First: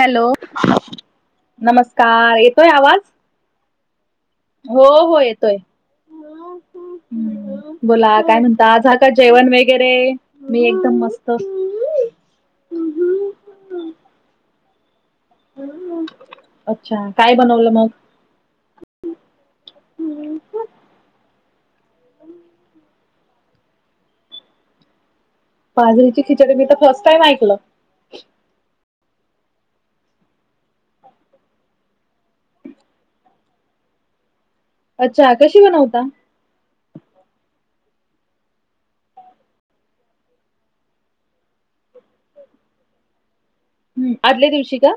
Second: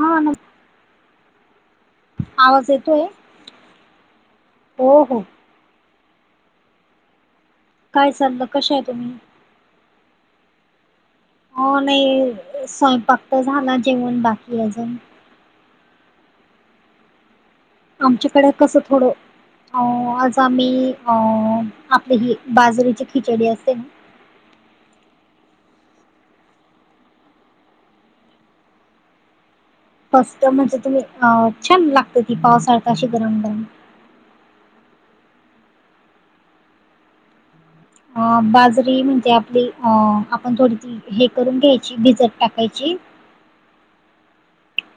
हा ना नमस्कार येतोय आवाज हो हो येतोय. बोला काय चाललं म्हणता कशा आहे आज ह तुम्ही का जेवण वगैरे मी एकदम मस्त हो नाही स्वयंपाक झाला जेवण बाकी अजून [unintelligible] [unintelligible] अच्छा काय बनवलं लंग आमच्याकडे कसं थोडं [unintelligible] अ आज आम्ही अ आपली हि बाजरीची खिचडी असते ना पाजरीची खिचडी मी तर फर्स्ट टाईम ऐकलं फस्ट म्हणजे तुम्ही अ छान लागत ती पावसाळता अशी गरम गरम अच्छा कशी बनवता [unintelligible] अ बाजरी म्हणतेे आपली अ आपण थोडी हे करून घ्यायची भिजत टाकायची हम् आदल्या दिवशी का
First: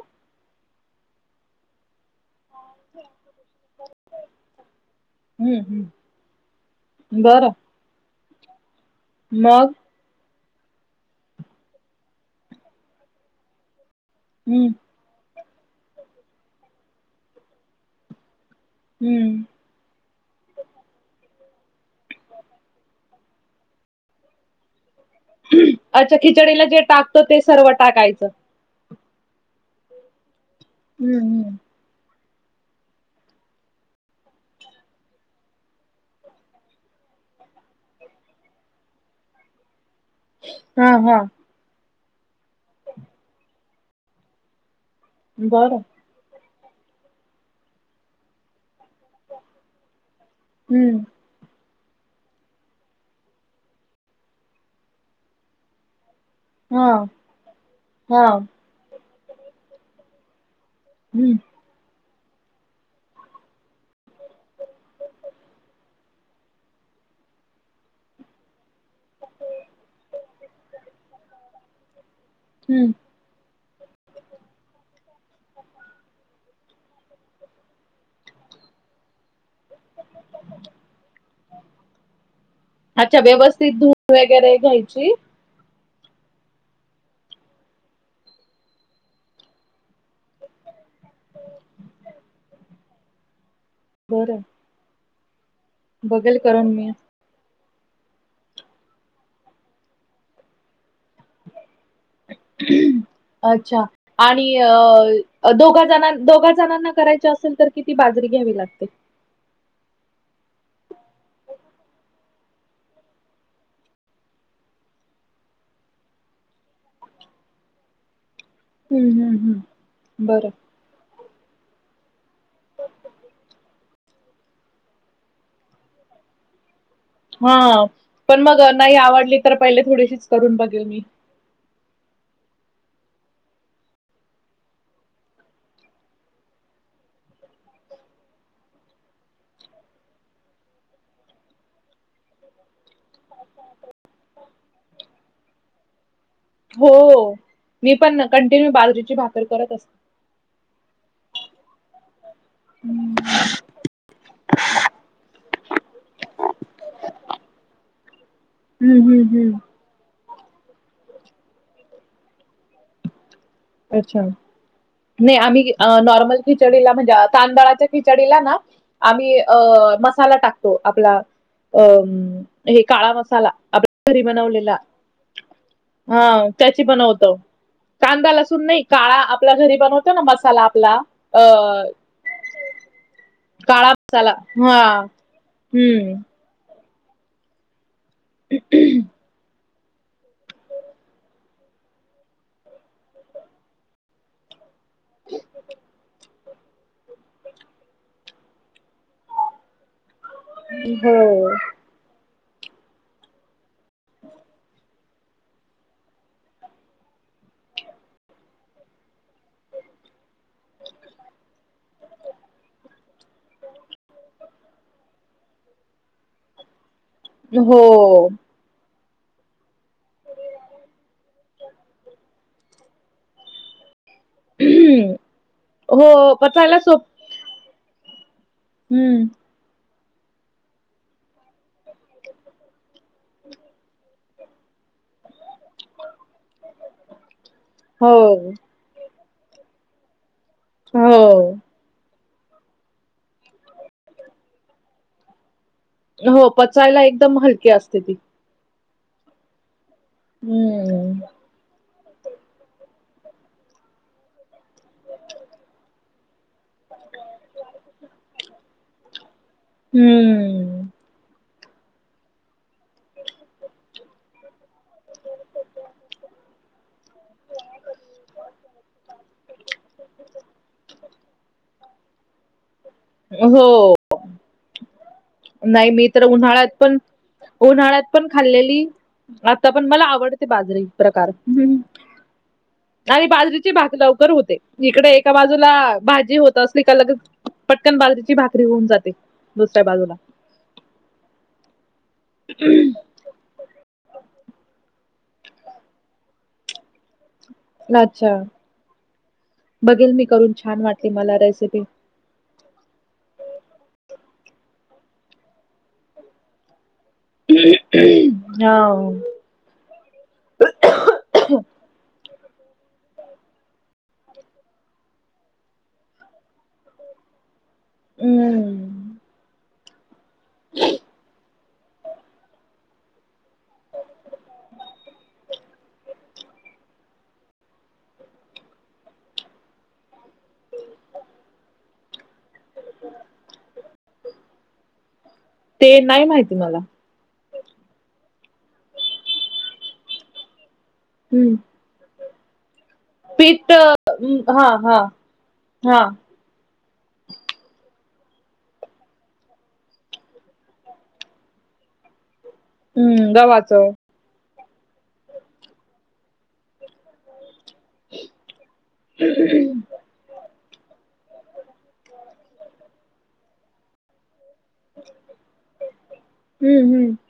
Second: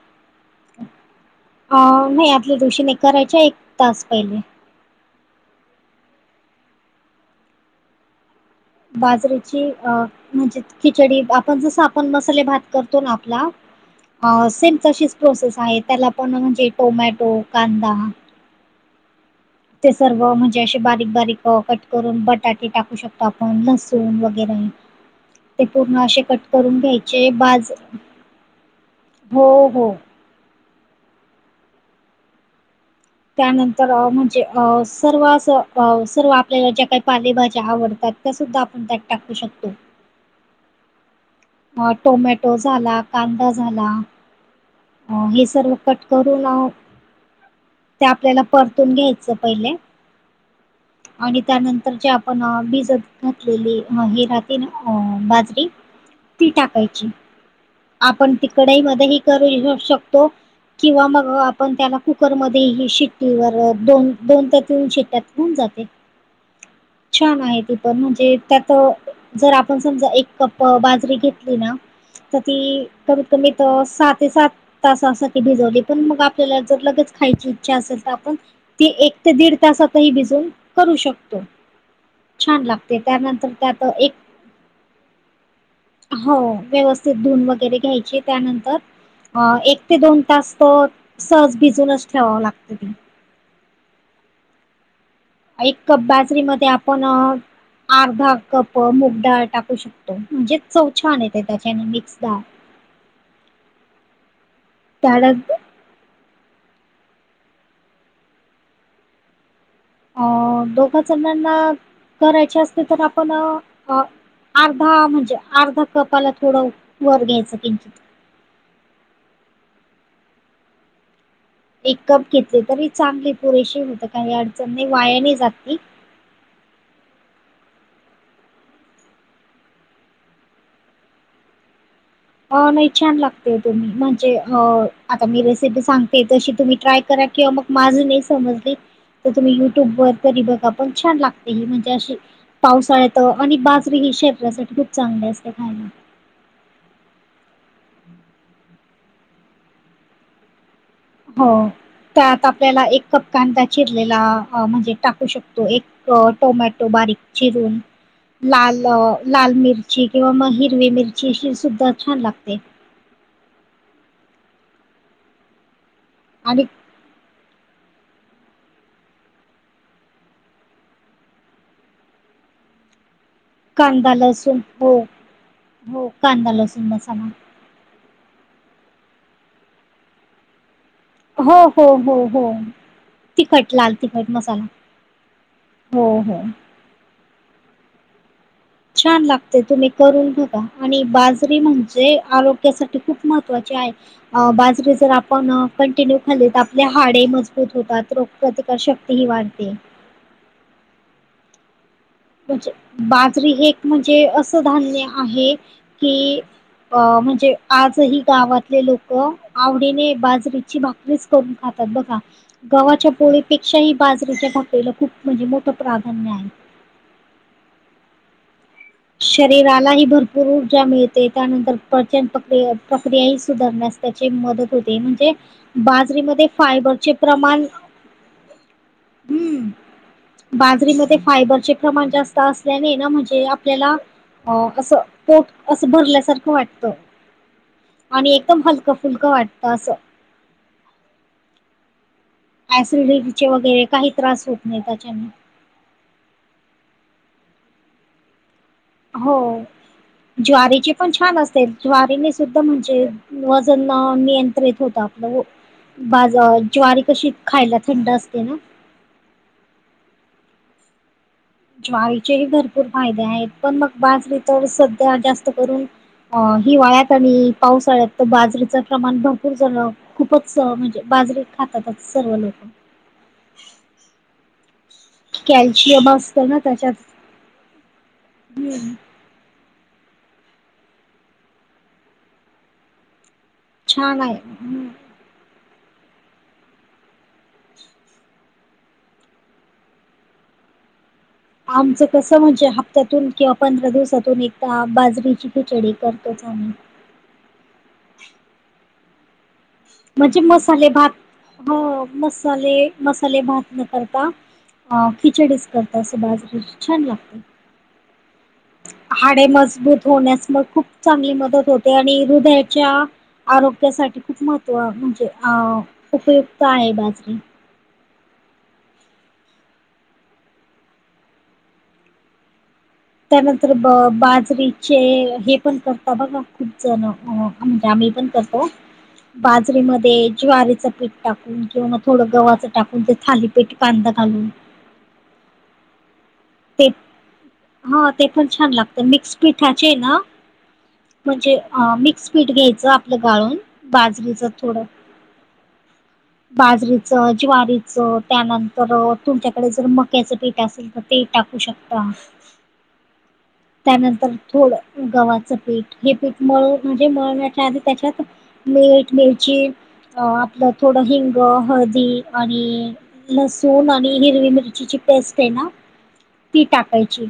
अ नाही आपल्या दिवशीने करायच्या एक तास पहिले हम् [inaudible] [unintelligible] बाजरीेची अ म्हणजे खिचडी आपण जस आपण मसाले भात करतो ना आपला ह हम्म सेम तशीच प्रोसेस आहे त्याला पण म्हणजे टोमॅटो कांदा हम्म [unintelligible] ते सर्व म्हणजे असे बारीक बारीक कट करून बटाटे टाकू शकतो आपण लसूण वगैरेभलं ते पूर्ण अच्छा असे कट खिचडीला जे करून टाकतो घ्यायचे ते सर्व बाजर टाकायचं हो हो हम्म हम्म [inaudible] त्यानंतर म्हणजे अ सर्व अस सर्व आपल्याला ज्या काही पालेभाज्या आवडतात सुद्धा आपण त्यात टाकू शकतो [unintelligible] हम् हम् [unintelligible] अ टोमॅटो झाला कांदा झाला [unintelligible] अ हे सर्व बरं कट करून ते आपल्याला परतून घ्यायचं पहिले हम्म [inaudible] आणि त्यानंतर जे आपण भिजत घातलेली हराती बाजरी ती हा टाकायची [unintelligible] हा आपण तिकडही मध्येही करू शकतो किंवा मग हम्म पण त्याला कुकरमध्ये ह शिट्टी व दोन दोन ते तीन शिट्ट्यात होऊन जाते छान आहे ती पण म्हणजे त्यात [unintelligible] जर आपण समजा एक कप बाजरी घेतली ना [unintelligible] तर ती हम्म कमीत कमीत सहा ते सात [unintelligible] तासासाठी भिजवली पण मग आपल्याला जर लगेच खायची इच्छा असेल तर आपण ते एक ते दीड तासातही भिजून करू शकतो छान लागते अच्छा त्यानंतर व्यवस्थित त्यात धुवून एक वगैरे घ्यायची हो व्यवस्थ धून वगैरे घ्यायचे त्यानंतर अ एक ते दोन तास सहज भिजूनच ठेवावं लागतं ते बरं. एक कप बघेल बाजरी करून मध्ये मी आपण.... अर्धा कप मुगडाळ टाकू शकतो म्हणजे चव छान येते त्याच्याने मिक्स डाळ अच्छा आणि त्याला अ दोघा जणां दोघा जणांना करायच्या असेल तर कि तती बाजरी घ्यावी लागते अ दोघा जणांना, करायचे असते. तर आपण अ अर्धा म्हणजे, अर्धा कपाला थोडं वर घ्यायचं. किंचित. हम्म, हम्म, हम्म. बरं. एक कप घेतले तरी, चांगले पुरेशी होत. काही अडचण नाही. वाया नाही जात ते. हा. पण मग नाही आवडली तर, पहिले थोडीशीच करून बघेल मी. अ नाही छान लागते. तुम्ही, म्हणजे अ आता मी रेसिपी सांगते. तशी तुम्ही ट्राय करा. किंवा मग माझं नाही समजली तर तुम्ही युट्यूब वर तरी बघा. पण छान लागते ही. म्हणजे अशी पावसाळ्यात. आणि बाजरी ही, शरीरासाठी खूप चांगली असते, खायला. हो. मी पण कंटिन्यू, बाजरीची भाकर करत असते. हो. त्यात आपल्याला एक कप हम्म कांदा चिरलेला. म्हणजे टाकू शकतो. एक अ टोमॅटो, बारीक चिरून. लाल अ हम्म लाल हम्म. मिर ची. किंवा म हिरवी मिरची, अशी सुद्धा छान लागते. अच्छा. नाही आम्ही अ नॉर्मल आणि खिचडीला म्हणजे तांदळाच्या खिचडीला ना, आम्ही अ मसाला टाकतो. आपला अं. हे, काळा मसाला. आपल्या कांदा घरी लसूण बनवलेला. हो हो हां, कांदा त्याची लसूण मसाला बनवतो. कांदा - लसून नाही. काळा, आपल्या घरी बनवतो ना, मसाला आपला. अ हो, हो, हो, हो. तिखट. काळा लाल- तिखट मसाला. हा हो, हम्म हो. छान लाग ते तुम्ही करून बघा. आणि बाजरी म्हणजे आरोग्यासाठी, खूप महत्त्वाची आहे. अ बाजरी जर आपण, कंटिन्यू खाल्ली तर, आपली हाडे मजबूत होतात. रोग प्रतिकार शक्ती ही वाढते. [inaudible] हो. म्हणजे, बाजरी हे एक म्हणजे, असं धान्य आहे. कि अ म्हणजे, आजही गावातले लोकं. आवडीने बाजरीची भाक रिच करून खातात. बघा. गव्हाच्या पोळीपेक्षाही, बाजरीेच्या भाकरीला खूप म्हणजे, मोठं प्राधान्य आहे. हो. शरीरालाही भरपूर ऊर्जा मिळते. त्यानंतर पचन पक्रिया- प्रक्रिया ही सुधारण्यास त्याची मदत होते. म्हणजे हो बाजरीमध्ये पचायला सोप फायबरचे प्रमाण हम्म. हम. बाजरीमध्ये फायबरचे प्रमाण जास्त असल्याने, ना. म्हणजे आपल्याला, अ असं पोट, असं भरल्यासारखं वाटतं. आणि हो एकदम हलकं- फुलकं वाटत असं. हो. ॲसिडिटीचे वगैरे काही त्रास होत नाही त्याच्याने. हो, पचायला एकदम हलकी असते ती. हो. ज्वारीची पण हम्म छान असेल. ज्वारीने सुद्धा म्हणजे, वजन अ नियंत्रित होत आपलं. बाज अ ज्वारी कशी, खायला थंड असते ना. हम्म. ज्वारीचेही भरपूर फायदे आहेत. पण मग बाजरी तर सध्या जास्त करून अ हिवाळ्यात आणि पावसाळ्यात तर, बाजरीचं प्रमाण भरपूर जणं खूपच म्हणजे, बाजरी खातातच. सर्व लोक. हो. नाही, मी कॅल्शियम तर असतं ना उन्हाळ्यात पण. त्याच्यात उन्हाळ्यात पण खाल्लेली. आता पण मला आवडते बाजरी, प्रकार. आणि बाजरी भाक छान लवकर होते. आहे इकडे एका बाजूला, भाजी होत असली का? लगेच पटकन बाजरीची भाकरी होऊन जाते, दुसऱ्या बाजूला. आमचं कसं म्हणजे हप्त्यातून किंवा पंधरा दिवसातून एकदा बाजरीची खिचडी करतोच आम्ही. अच्छा, बघेल मी म्हणजे करून छान मसाले भात वाटली मला रेसिपी. हो मसाले मसाले भात न करता अ खिचडीच करतात असं बाजरीची छान लागते. हो. हाडे मजबूत होण्यास मग खूप चांगली मदत होते आणि हृदयाच्या आरोग्यासाठी खूप महत्व म्हणजे अ उपयुक्त आहे बाजरी. हम्म [unintelligible] त्यानंतर ब बाजरीचे हे पण करता बघा, खूप जण म्हणजे आम्ही पण करतो. बाजरीमध्ये ज्वारीचं पीठ टाकून किंवा मग थोडं गव्हाचं टाकून ते थाली पिठ कांदा घालून ते नाही माहिती मला. ते हा ते पण छान लागतं मिक्स पिठाचे ना हम्म म्हणजे अ मिक्स पीठ घ्यायचं आ पीठ अ हा हा हा बाजरीचं, ज्वारीचं त्यानंतर तुमच्याकडे जर मक्याचं पीठ असेल तर ते एक टाकू शकता. हम्म गव्हाचं त्यानंतर थोडं गव्हाचं पीठ, हे पीठ मळु म्हणजे मळण्याच्या आधी त्याच्यात मीठ, मिरची अ आपलं थोडं हिंग, हळदी आणि लसूण आणि हिरवी मिर चीची पेस्ट आहे ना ती हम्म हम्म टाकायची.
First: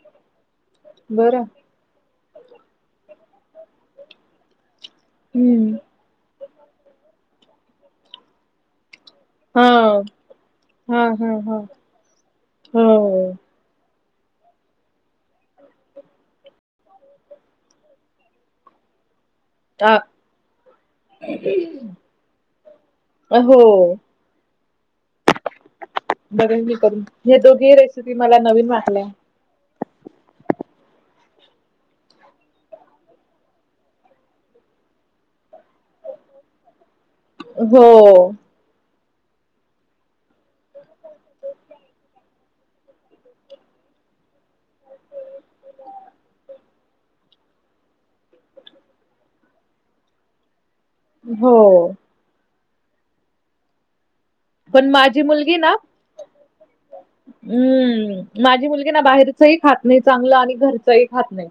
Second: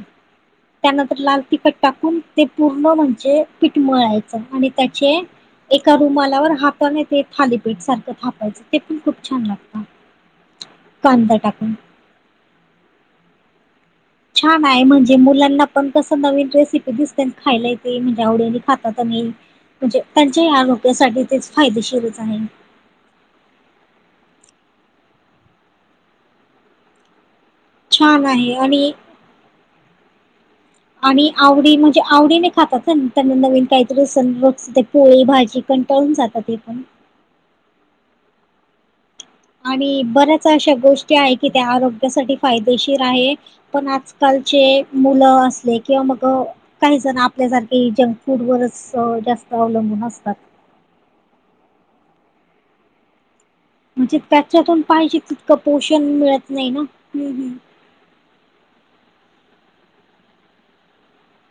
त्यानंतर लाल बरं तिखट टाकून ते पूर्ण म्हणजे पीठ मळायचं आणि त्याचे हम्म एका रुमालावर हाताने ते थालीपीठ सारखं थापायचं. ते पण खूप छान हा लागतं, कांदा टाकून. हम्म. छान आहे म्हणजे मुलांना पण कसं नवीन रेसिपी ते दिसते अन खायला येते म्हणजे आवडीने खातात आणि आ म्हणजे त्यांच्याही आरोग्यासाठी तेच फायदेशीरच आहे. अ हो बघेन मी करून, हे दोघी रेसिपी छान मला आहे नवीन आणि वाटल्या. आणि आवडी म्हणजे आवडीने खातात त्यांना नवीन काहीतरी स रोज ते पोळी भाजी कंटाळून जातात ते पण. हो आणि बऱ्याच अशा गोष्टी आहे की त्या आरोग्यासाठी फायदेशीर आहे. पण आज कालचे मुलं असले किंवा मग अ काही जण आपल्यासारखे जंक फूड वरच जास्त अवलंबून असतात. हो म्हणजे त्याच्यातून पण पाहिजे माझी तितकं मुलगी ना पोषण मिळत नाही ना, हम्म हम्म. हम्म माझी मुलगी ना बाहेरचही खात नाही चांगलं आणि घरचंही खात नाही.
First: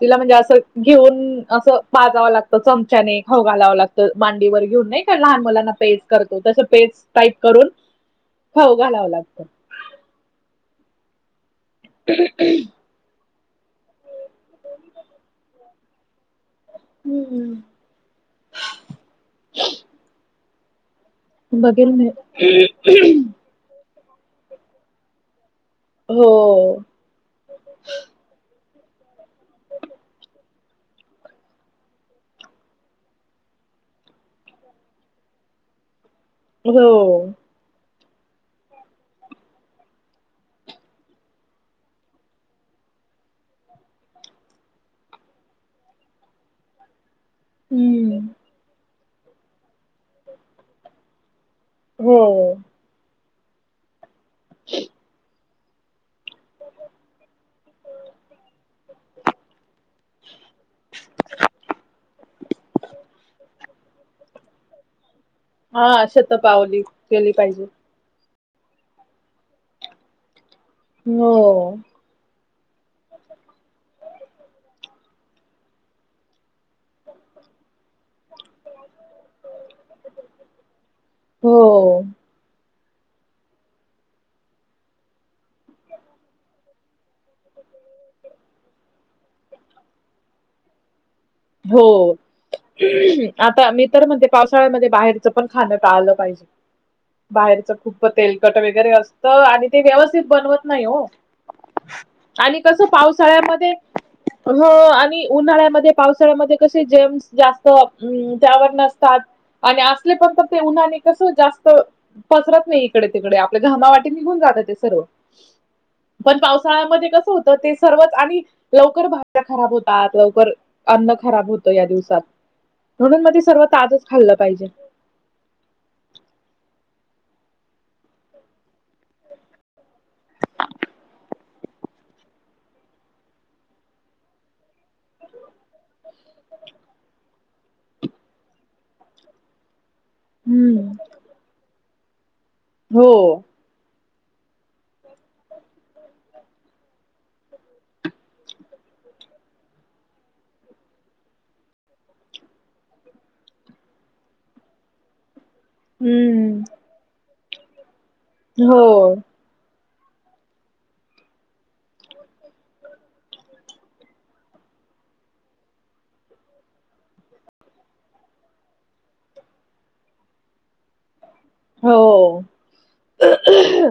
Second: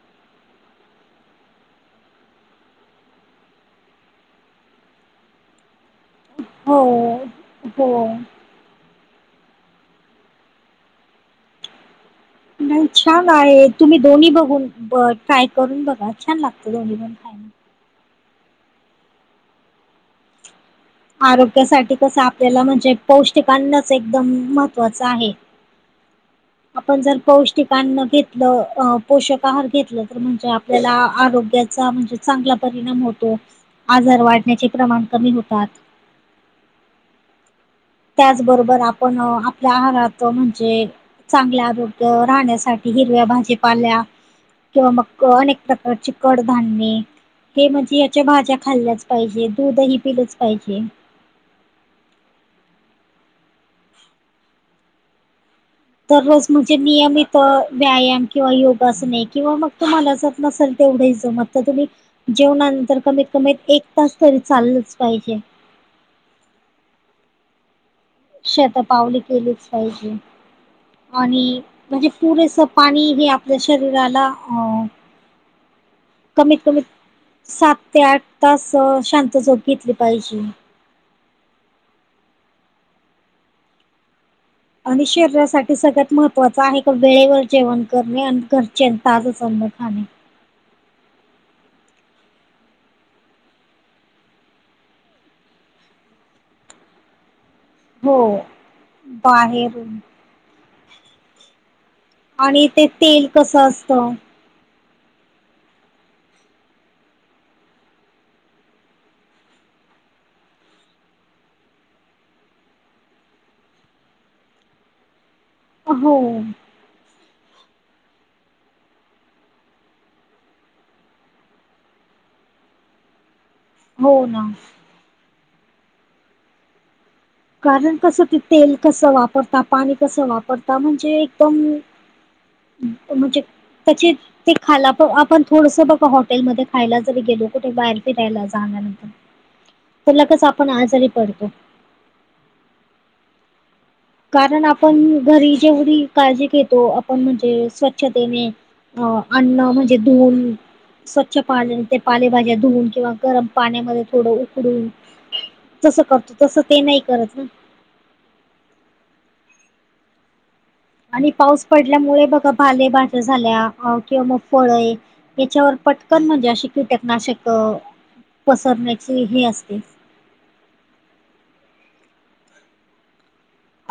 तिला म्हणजे असं घेऊन असं पाजावं लागतं, चमच्याने खाऊ घालावं लागतं. त मांडीवर घेऊन नाही का, लहान मुलांना पेज करतो, तसं पेज हो टाईप करून, हो. खाऊ घालावं लागतं. [unintelligible] नाही छान आहे, तुम्ही दोन्ही बघून अ ट्राय करून बघा छान लागतं दोन्ही पण. खायला. बघेल आरोग्यासाठी मी कस आपल्याला म्हणजे पौष्टिक अन्नच एकदम महत्त्वाचं आहे. हो. आपण जर पौष्टिकां्न घेतलं पोषक आहार घेतलं तर म्हणजे आपल्याला आरोग्याचा म्हणजे चांगला परिणाम होतो आजार वाढण्याचे प्रमाण कमी होतात. हो. त्याचबरोबर आपण आपल्या आहारात म्हणजे चांगल्या आरोग्य राहण्यासाठी हिरव्या भाजीपाल्या किंवा मग अनेक प्रकारची कडधान्य हे म्हणजे हम्म याच्या भाज्या खाल्ल्याच पाहिजे दूधही पिलंच पाहिजे. हो. ह [inaudible] दररोज म्हणजे नियमित व्यायाम किंवा योगासने किंवा मग तुम्हाला जात नसेल तेवढं जमत. तर तुम्ही जेवणानंतर कमीत कमी एक तास तरी चाललच पाहिजे. हा शत पावली केली पाहिजे. शत पावली केलीच पाहिजे हो आणि म्हणजे पुरेसं पाणी हे आपल्या शरीराला. कमीत कमी सात ते आठ तास शांत झोप घेतली पाहिजे. हो. आणि शरीरासाठी सगळ्यात महत्त्वाचं आहे का वेळेवर जेवण करणे आणि घरचे ताजंच अन्न खाणे. हो. आता मी तर म्हणजे पावसाळ्यामध्ये बाहेरच पण खाणं टाळलं पाहिजे. बाहेरच खूप हो तेलकट वगैरे असतं आणि ते बाहेरून व्यवस्थित बनवत नाही हो आणि कस ते तेल कसं पावसाळ्यामध्ये असतं हो आणि उन्हाळ्यामध्ये पावसाळ्यामध्ये कसे जम्स जास्त त्यावर नसतात. आणि असले पण तर ते उन्हाने कसं जास्त पसरत नाही इकडे तिकडे आपल्या घामावाटी निघून जात ते सर्व हो, पण पावसाळ्यामध्ये कसं होत ते सर्वच आणि लवकर भाज्या खराब होतात लवकर. अन्न खराब होतं या दिवसात म्हणून मग ते सर्व ताजच हो खाल्लं ना. पाहिजे. कारण कसं ते तेल कसं वापरता पाणी कसं वापरता म्हणजे एकदम म्हणजे त्याची ते खायला प आपण थोडस बघा हॉटेलमध्ये खायला जरी गेलो कुठे बाहेर फिरायला जाल्यानंतर तर लगेच आपण हम्म आजारी पडतो. हो. कारण आपण घरी जेवढी काळजी घेतो आपण म्हणजे स्वच्छतेने अ अन्न म्हणजे धुऊन. स्वच्छ पाण्या ते पालेभाज्या धुवून किंवा गरम पाण्यामध्ये थोडं उकडून. तसं करतो तसं हम्म ते नाही करत ना. हो. आणि पाऊस पडल्यामुळे बघा पाले भाज्या झाल्या किंवा मग फळे याच्यावर पटकन म्हणजे अशी कीटकनाशक पसरण्याचे हे असते. हो.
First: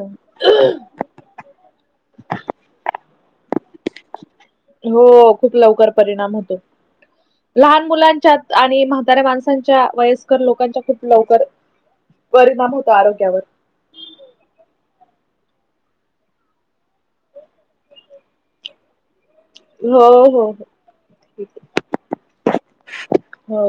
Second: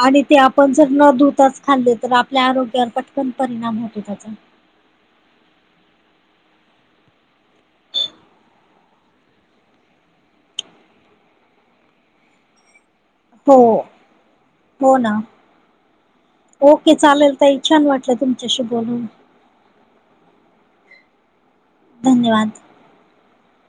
आणि ते आपण जर न धुताच खाल्ले तर आपल्या आरोग्यावर पटकन परिणाम होतो त्याचा हो खूप लवकर परिणाम होतो. लहान मुलांच्या आणि म्हातऱ्या माणसांच्या वयस्कर लोकांच्या खूप लवकर परिणाम होतो आरोग्यावर हो हो ना. ओके चालेल ताई छान वाटलं तुमच्याशी बोलून. हो हो हो ठीक आहे. धन्यवाद. हो.